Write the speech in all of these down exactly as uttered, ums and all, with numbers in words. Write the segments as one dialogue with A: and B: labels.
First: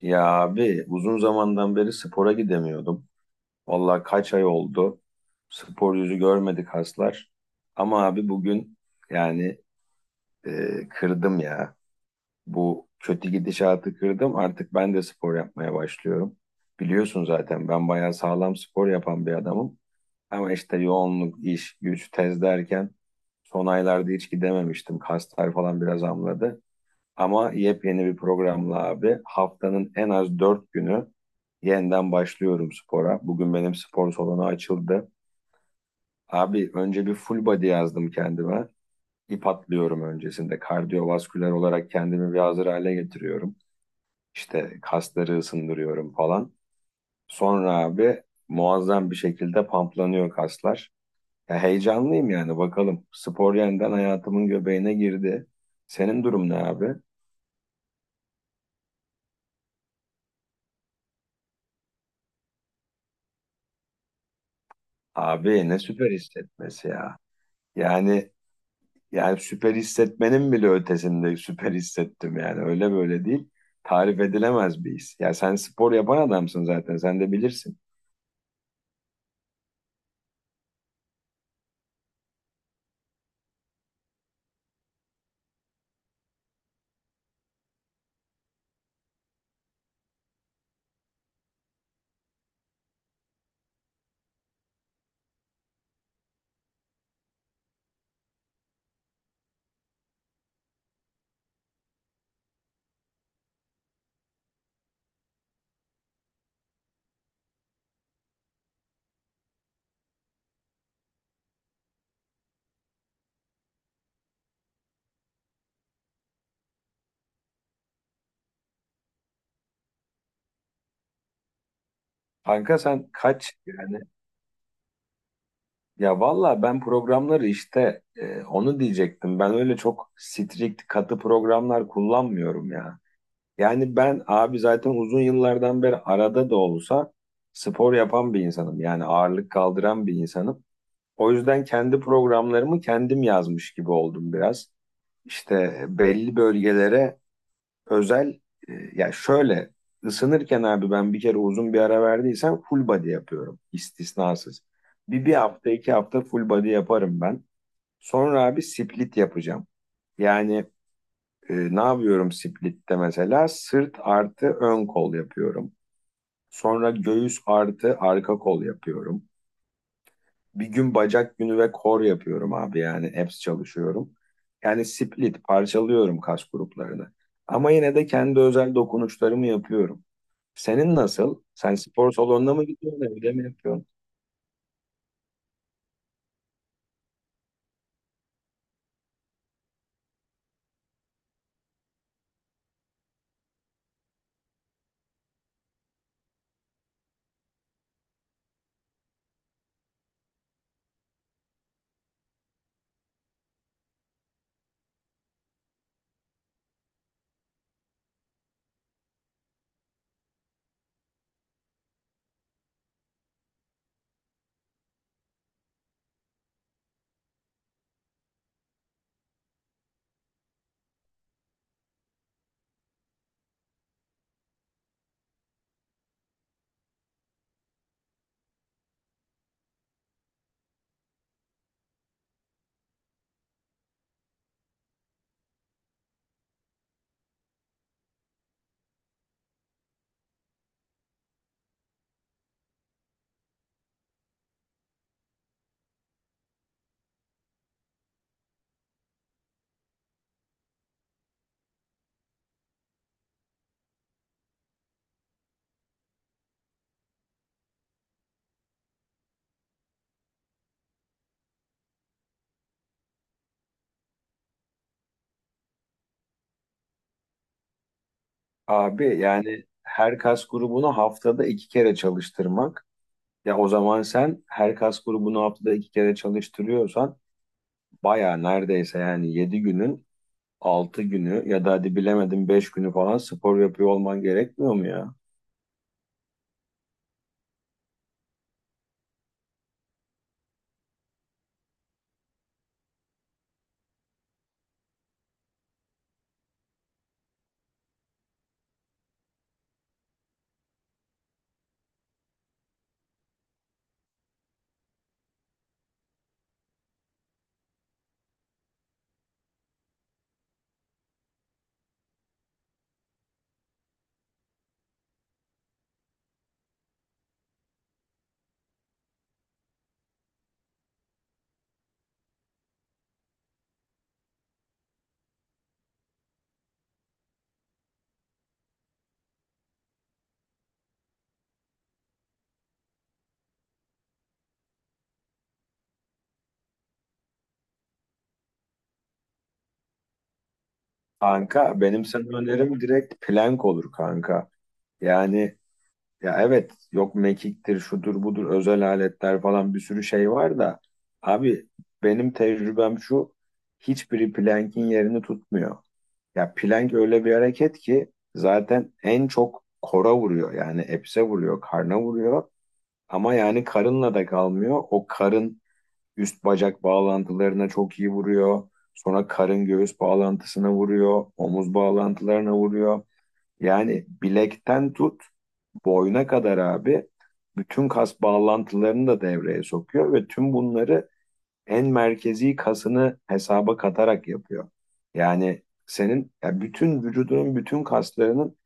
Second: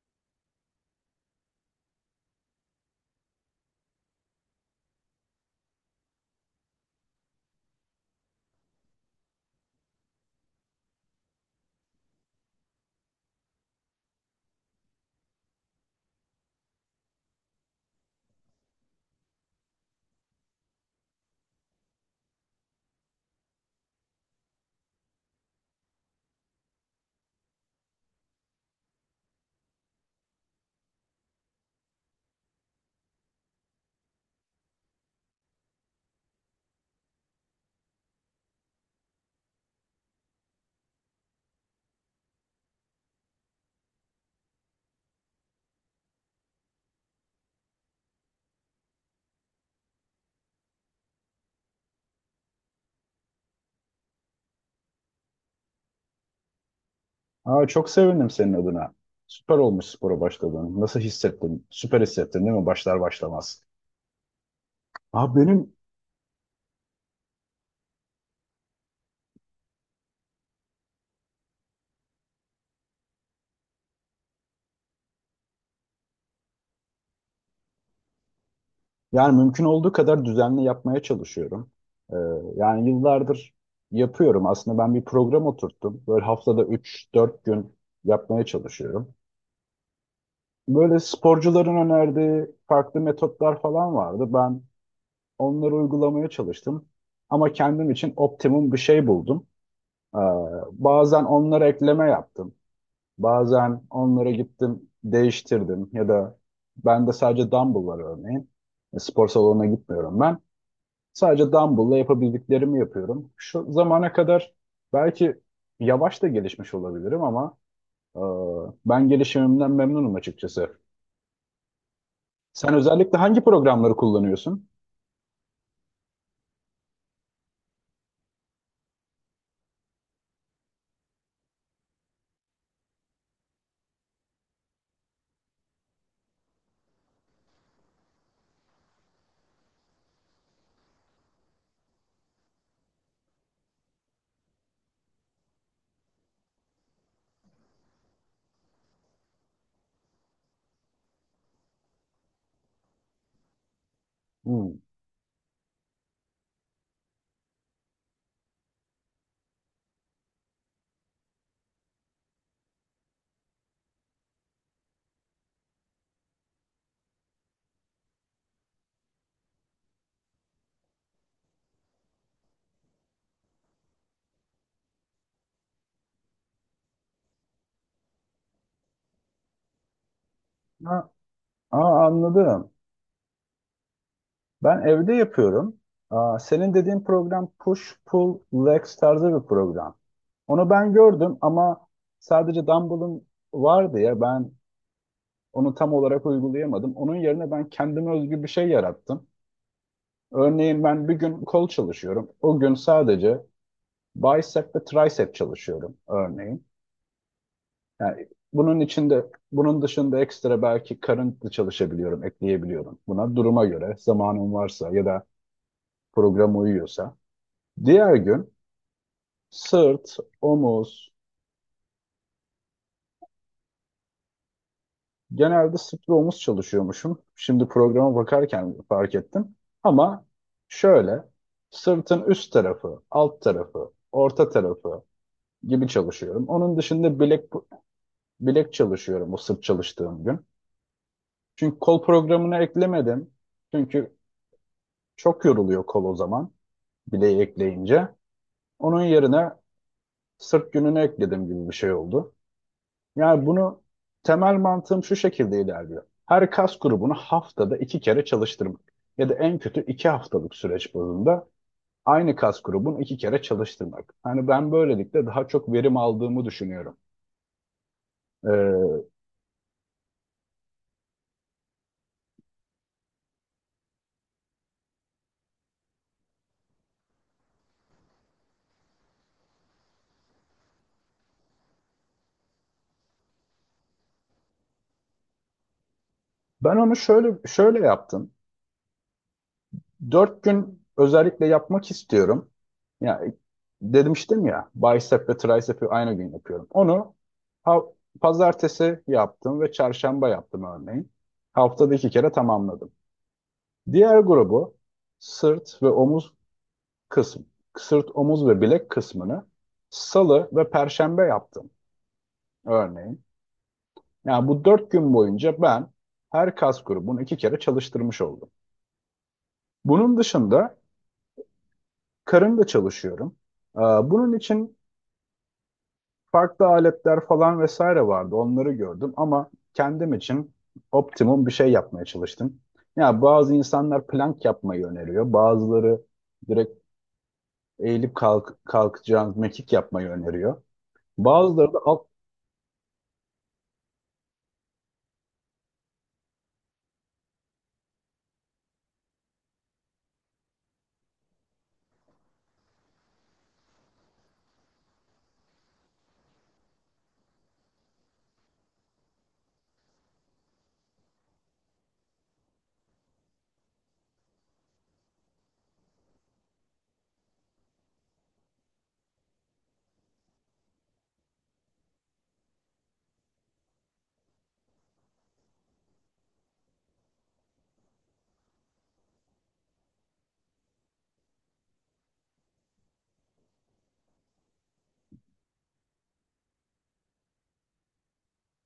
A: Ya abi uzun zamandan beri spora gidemiyordum. Vallahi kaç ay oldu. Spor yüzü görmedik haslar. Ama abi bugün yani e, kırdım ya. Bu kötü gidişatı kırdım. Artık ben de spor yapmaya başlıyorum. Biliyorsun zaten ben bayağı sağlam spor yapan bir adamım. Ama işte yoğunluk, iş, güç, tez derken son aylarda hiç gidememiştim. Kaslar falan biraz amladı. Ama yepyeni bir programla abi haftanın en az dört günü yeniden başlıyorum spora. Bugün benim spor salonu açıldı. Abi önce bir full body yazdım kendime. İp atlıyorum öncesinde. Kardiyovasküler olarak kendimi bir hazır hale getiriyorum. İşte kasları ısındırıyorum falan. Sonra abi muazzam bir şekilde pamplanıyor kaslar. Ya heyecanlıyım yani bakalım. Spor yeniden hayatımın göbeğine girdi. Senin durum ne abi?
B: Aa, çok sevindim senin adına. Süper olmuş spora başladığın. Nasıl hissettin? Süper hissettin değil mi? Başlar başlamaz. Aa,
A: Abi
B: benim
A: ne süper hissetmesi ya. Yani Yani süper hissetmenin bile ötesinde süper hissettim yani. Öyle böyle değil. Tarif edilemez bir his. Ya sen spor yapan adamsın zaten. Sen de bilirsin.
B: yani mümkün olduğu kadar düzenli yapmaya çalışıyorum. Ee, Yani yıllardır yapıyorum. Aslında ben bir program oturttum. Böyle haftada üç dört gün yapmaya çalışıyorum. Böyle sporcuların önerdiği farklı metotlar falan vardı. Ben onları uygulamaya çalıştım. Ama kendim için optimum bir şey buldum. Ee, Bazen onlara ekleme yaptım. Bazen onlara gittim, değiştirdim ya da ben de sadece dumbbell var örneğin. E, Spor salonuna gitmiyorum ben. Sadece dumbbell'la yapabildiklerimi yapıyorum. Şu zamana kadar belki yavaş da gelişmiş olabilirim ama e, ben gelişimimden memnunum açıkçası. Sen
A: Kanka sen
B: özellikle hangi
A: kaç
B: programları
A: yani?
B: kullanıyorsun?
A: Ya valla ben programları işte e, onu diyecektim. Ben öyle çok strict katı programlar kullanmıyorum ya. Yani ben abi zaten uzun yıllardan beri arada da olsa spor yapan bir insanım. Yani ağırlık kaldıran bir insanım. O yüzden kendi programlarımı kendim yazmış gibi oldum biraz. İşte belli bölgelere özel e, ya şöyle ısınırken abi ben bir kere uzun bir ara verdiysem full body yapıyorum istisnasız.
B: Hmm.
A: Bir, bir hafta iki hafta full body yaparım ben. Sonra abi split yapacağım. Yani e, ne yapıyorum splitte mesela? Sırt artı ön kol yapıyorum. Sonra göğüs artı arka kol yapıyorum. Bir gün bacak günü ve kor yapıyorum abi yani abs çalışıyorum. Yani split parçalıyorum kas gruplarını. Ama yine de kendi özel dokunuşlarımı yapıyorum. Senin
B: Ha,
A: nasıl? Sen
B: aa,
A: spor salonuna mı
B: anladım.
A: gidiyorsun, evde mi yapıyorsun?
B: Ben evde yapıyorum. Aa, senin dediğin program push, pull, legs tarzı bir program. Onu ben gördüm ama sadece Dumble'ın vardı ya ben onu tam olarak uygulayamadım. Onun yerine ben kendime özgü bir şey yarattım. Örneğin ben bir gün kol çalışıyorum. O gün sadece bicep ve tricep çalışıyorum örneğin. Yani bunun içinde bunun dışında ekstra belki karın da çalışabiliyorum, ekleyebiliyorum. Buna duruma göre zamanım varsa ya da program uyuyorsa. Diğer gün sırt, omuz, genelde sırt ve omuz çalışıyormuşum. Şimdi programa bakarken fark ettim. Ama şöyle sırtın üst tarafı, alt tarafı, orta tarafı gibi çalışıyorum. Onun dışında bilek bilek çalışıyorum o sırt çalıştığım gün. Çünkü kol programına eklemedim. Çünkü çok yoruluyor kol o zaman bileği ekleyince. Onun yerine sırt gününü ekledim gibi bir şey oldu. Yani bunu temel mantığım şu şekilde ilerliyor. Her kas grubunu haftada iki kere çalıştırmak ya da en kötü iki haftalık süreç bazında aynı kas grubunu iki kere çalıştırmak. Hani ben böylelikle daha çok verim aldığımı düşünüyorum. Ee,
A: Abi yani her kas grubunu haftada iki kere çalıştırmak. Ya o zaman sen her kas grubunu haftada iki kere çalıştırıyorsan baya neredeyse yani yedi günün altı günü ya da hadi bilemedim beş günü falan spor yapıyor olman gerekmiyor mu ya?
B: Ben onu şöyle şöyle yaptım. Dört gün özellikle yapmak istiyorum. Ya demiştim ya bicep ve tricep'i aynı gün yapıyorum. Onu ha- pazartesi yaptım ve çarşamba yaptım örneğin. Haftada iki kere tamamladım. Diğer grubu sırt ve omuz kısım, sırt, omuz ve bilek kısmını salı ve perşembe yaptım örneğin. Yani bu dört gün boyunca ben her kas grubunu iki kere çalıştırmış oldum. Bunun dışında karın da çalışıyorum. Ee, Bunun için farklı aletler falan vesaire vardı. Onları gördüm ama kendim için optimum bir şey yapmaya çalıştım. Ya bazı insanlar plank yapmayı öneriyor. Bazıları direkt eğilip kalk, kalkacağın mekik yapmayı öneriyor. Bazıları da
A: Kanka benim
B: alt...
A: sana önerim direkt plank olur kanka. Yani ya evet yok mekiktir şudur budur özel aletler falan bir sürü şey var da abi benim tecrübem şu, hiçbiri plank'in yerini tutmuyor. Ya plank öyle bir hareket ki zaten en çok kora vuruyor yani epse vuruyor karna vuruyor ama yani karınla da kalmıyor, o karın üst bacak bağlantılarına çok iyi vuruyor. Sonra karın göğüs bağlantısına vuruyor. Omuz bağlantılarına vuruyor. Yani bilekten tut boyuna kadar abi bütün kas bağlantılarını da devreye sokuyor ve tüm bunları en merkezi kasını hesaba katarak yapıyor. Yani senin ya bütün vücudunun bütün kaslarının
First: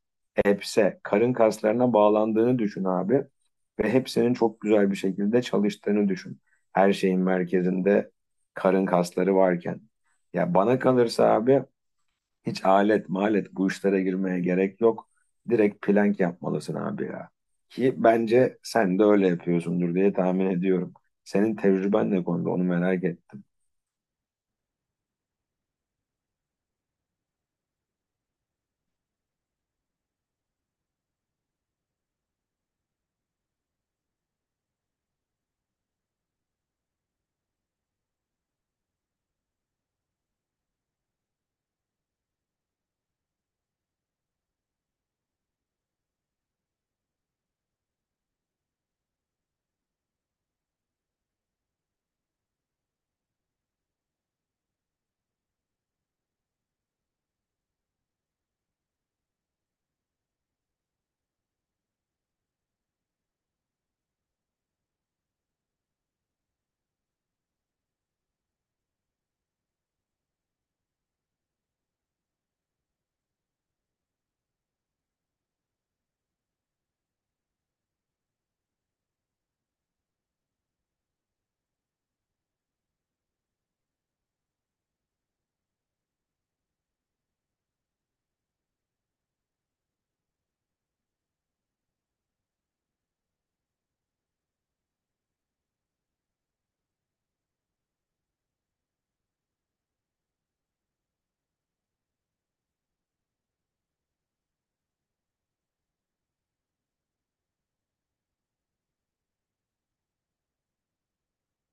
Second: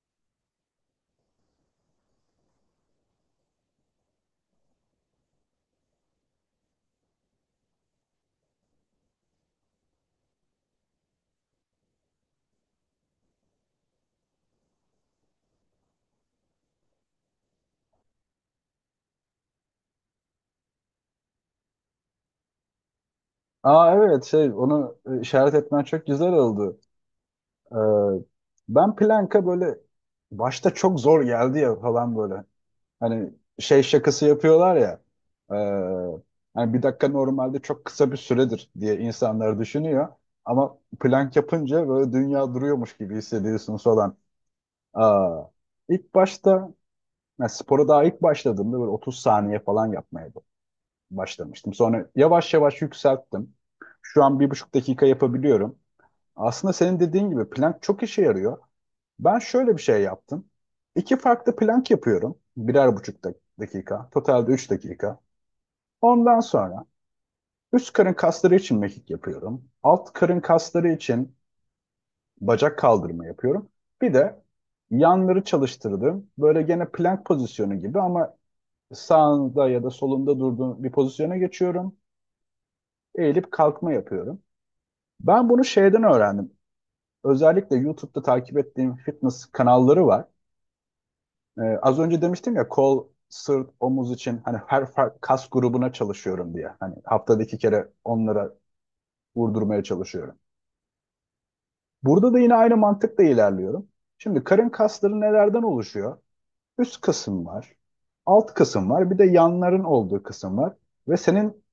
A: hepse karın kaslarına bağlandığını düşün abi ve hepsinin çok güzel bir şekilde çalıştığını düşün. Her şeyin merkezinde karın kasları varken. Ya bana kalırsa abi hiç alet malet bu işlere girmeye gerek yok. Direkt plank yapmalısın abi ya. Ki bence sen de öyle yapıyorsundur diye tahmin ediyorum. Senin tecrüben ne konuda onu merak ettim.
B: Aa evet şey onu e, işaret etmen çok güzel oldu. Ee, Ben planka böyle başta çok zor geldi ya falan böyle. Hani şey şakası yapıyorlar ya. e, Hani bir dakika normalde çok kısa bir süredir diye insanlar düşünüyor. Ama plank yapınca böyle dünya duruyormuş gibi hissediyorsunuz falan. Aa, ilk başta yani spora daha ilk başladığımda böyle otuz saniye falan yapmaya başlamıştım. Sonra yavaş yavaş yükselttim. Şu an bir buçuk dakika yapabiliyorum. Aslında senin dediğin gibi plank çok işe yarıyor. Ben şöyle bir şey yaptım. İki farklı plank yapıyorum. Birer buçuk dak- dakika. Totalde üç dakika. Ondan sonra üst karın kasları için mekik yapıyorum. Alt karın kasları için bacak kaldırma yapıyorum. Bir de yanları çalıştırdım. Böyle gene plank pozisyonu gibi ama sağında ya da solunda durduğum bir pozisyona geçiyorum. Eğilip kalkma yapıyorum. Ben bunu şeyden öğrendim. Özellikle YouTube'da takip ettiğim fitness kanalları var. Ee, az önce demiştim ya kol, sırt, omuz için hani her farklı kas grubuna çalışıyorum diye. Hani haftada iki kere onlara vurdurmaya çalışıyorum. Burada da yine aynı mantıkla ilerliyorum. Şimdi karın kasları nelerden oluşuyor? Üst kısım var, alt kısım var, bir de yanların olduğu kısım var. Ve senin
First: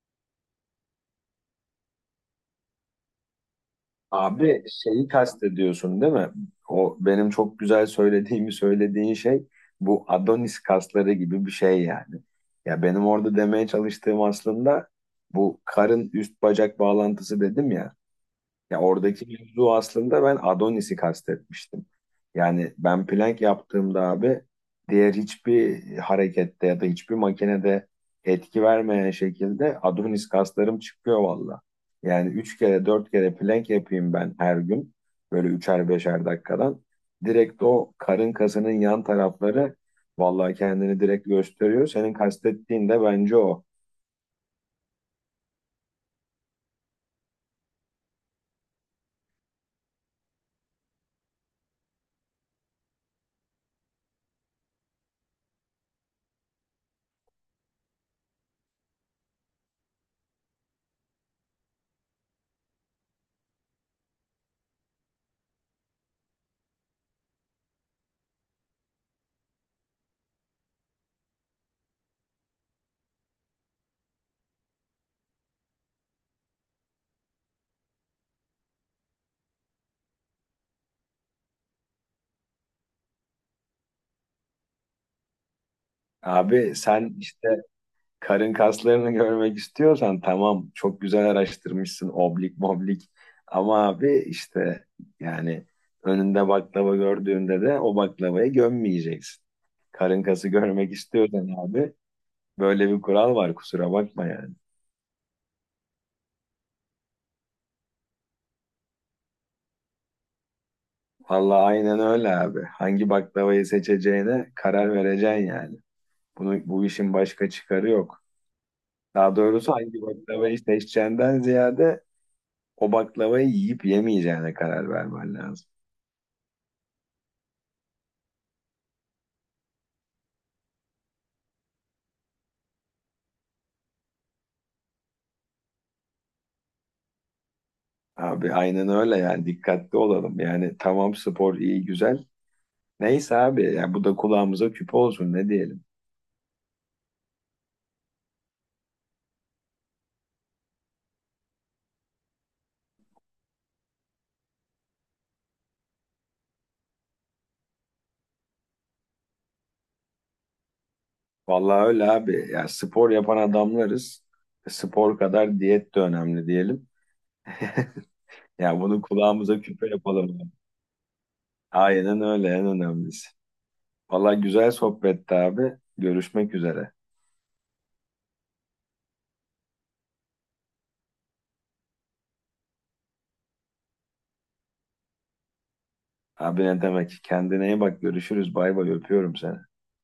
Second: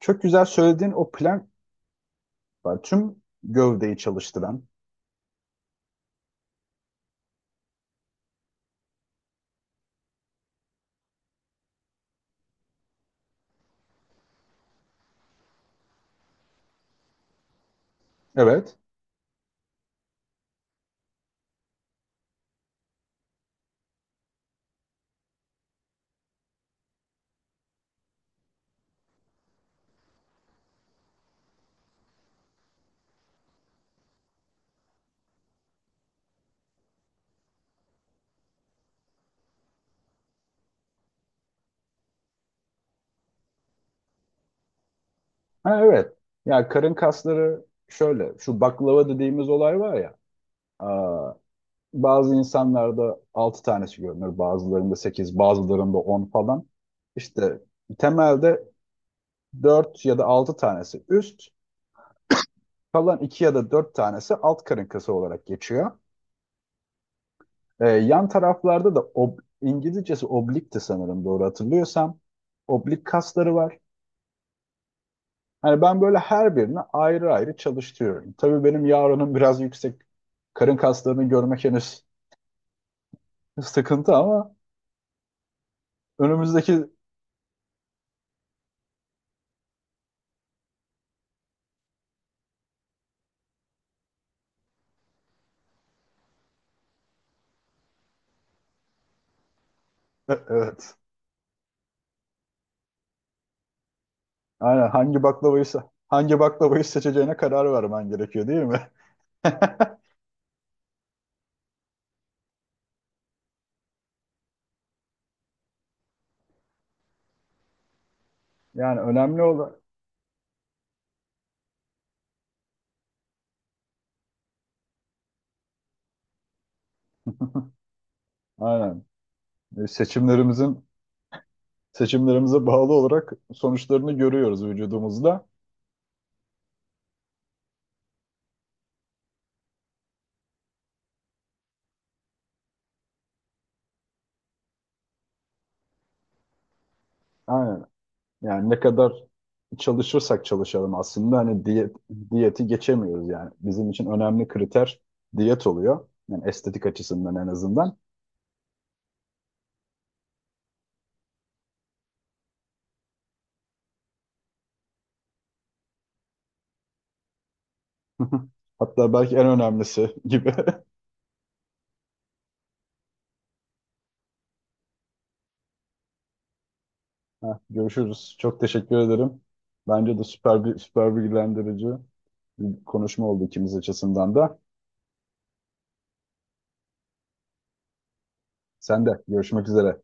B: çok güzel söylediğin o plank var. Tüm gövdeyi çalıştıran.
A: Abi şeyi kastediyorsun değil mi? O benim çok güzel söylediğimi söylediğin şey bu Adonis kasları gibi bir şey yani. Ya benim orada demeye çalıştığım aslında bu karın üst bacak bağlantısı dedim ya.
B: Evet.
A: Ya oradaki mevzu aslında ben Adonis'i kastetmiştim. Yani ben plank yaptığımda abi diğer hiçbir harekette ya da hiçbir makinede etki vermeyen şekilde Adonis kaslarım çıkıyor valla. Yani üç kere dört kere plank yapayım ben her gün böyle üçer beşer dakikadan. Direkt o karın kasının yan tarafları valla kendini direkt gösteriyor. Senin kastettiğin de bence o.
B: Ha, evet. Ya karın kasları şöyle. Şu baklava dediğimiz olay var ya. aa, Bazı insanlarda altı tanesi görünür. Bazılarında sekiz, bazılarında on falan. İşte temelde dört ya da altı tanesi üst. Kalan iki ya da dört tanesi alt karın kası olarak geçiyor. Ee, yan taraflarda da ob- İngilizcesi oblikti sanırım doğru hatırlıyorsam. Oblik kasları var. Hani ben böyle her birini ayrı ayrı çalıştırıyorum. Tabii benim yarınım biraz yüksek. Karın kaslarını görmek henüz sıkıntı ama
A: Abi
B: önümüzdeki
A: sen işte karın kaslarını görmek istiyorsan tamam çok güzel araştırmışsın oblik moblik ama abi işte yani önünde baklava gördüğünde de o baklavayı gömmeyeceksin. Karın
B: E-
A: kası görmek
B: evet.
A: istiyorsan abi böyle bir kural var, kusura bakma yani.
B: Aynen hangi baklavayı se- hangi baklavayı seçeceğine karar vermen gerekiyor değil mi?
A: Vallahi aynen öyle abi. Hangi baklavayı seçeceğine karar vereceksin yani. Bunu, bu işin başka çıkarı yok.
B: Yani
A: Daha
B: önemli
A: doğrusu
B: olan
A: hangi baklavayı seçeceğinden ziyade o baklavayı yiyip yemeyeceğine karar vermen lazım.
B: aynen. E, seçimlerimizin Seçimlerimize bağlı olarak sonuçlarını görüyoruz vücudumuzda.
A: Abi aynen öyle yani dikkatli olalım. Yani tamam spor iyi güzel. Neyse abi ya bu da kulağımıza küpe olsun ne diyelim.
B: Aynen. Yani ne kadar çalışırsak çalışalım aslında hani diyet, diyeti geçemiyoruz yani. Bizim için önemli kriter diyet oluyor. Yani estetik açısından en azından.
A: Vallahi öyle abi. Ya spor yapan adamlarız. Spor kadar diyet de önemli diyelim. Ya bunu
B: Hatta belki en
A: kulağımıza küpe
B: önemlisi
A: yapalım.
B: gibi.
A: Aynen öyle en önemlisi. Vallahi güzel sohbetti abi. Görüşmek üzere.
B: Heh, görüşürüz. Çok teşekkür ederim. Bence de süper bir süper bilgilendirici bir konuşma oldu ikimiz açısından da.
A: Abi ne demek? Kendine iyi bak. Görüşürüz. Bay bay
B: Sen de
A: öpüyorum seni.
B: görüşmek üzere.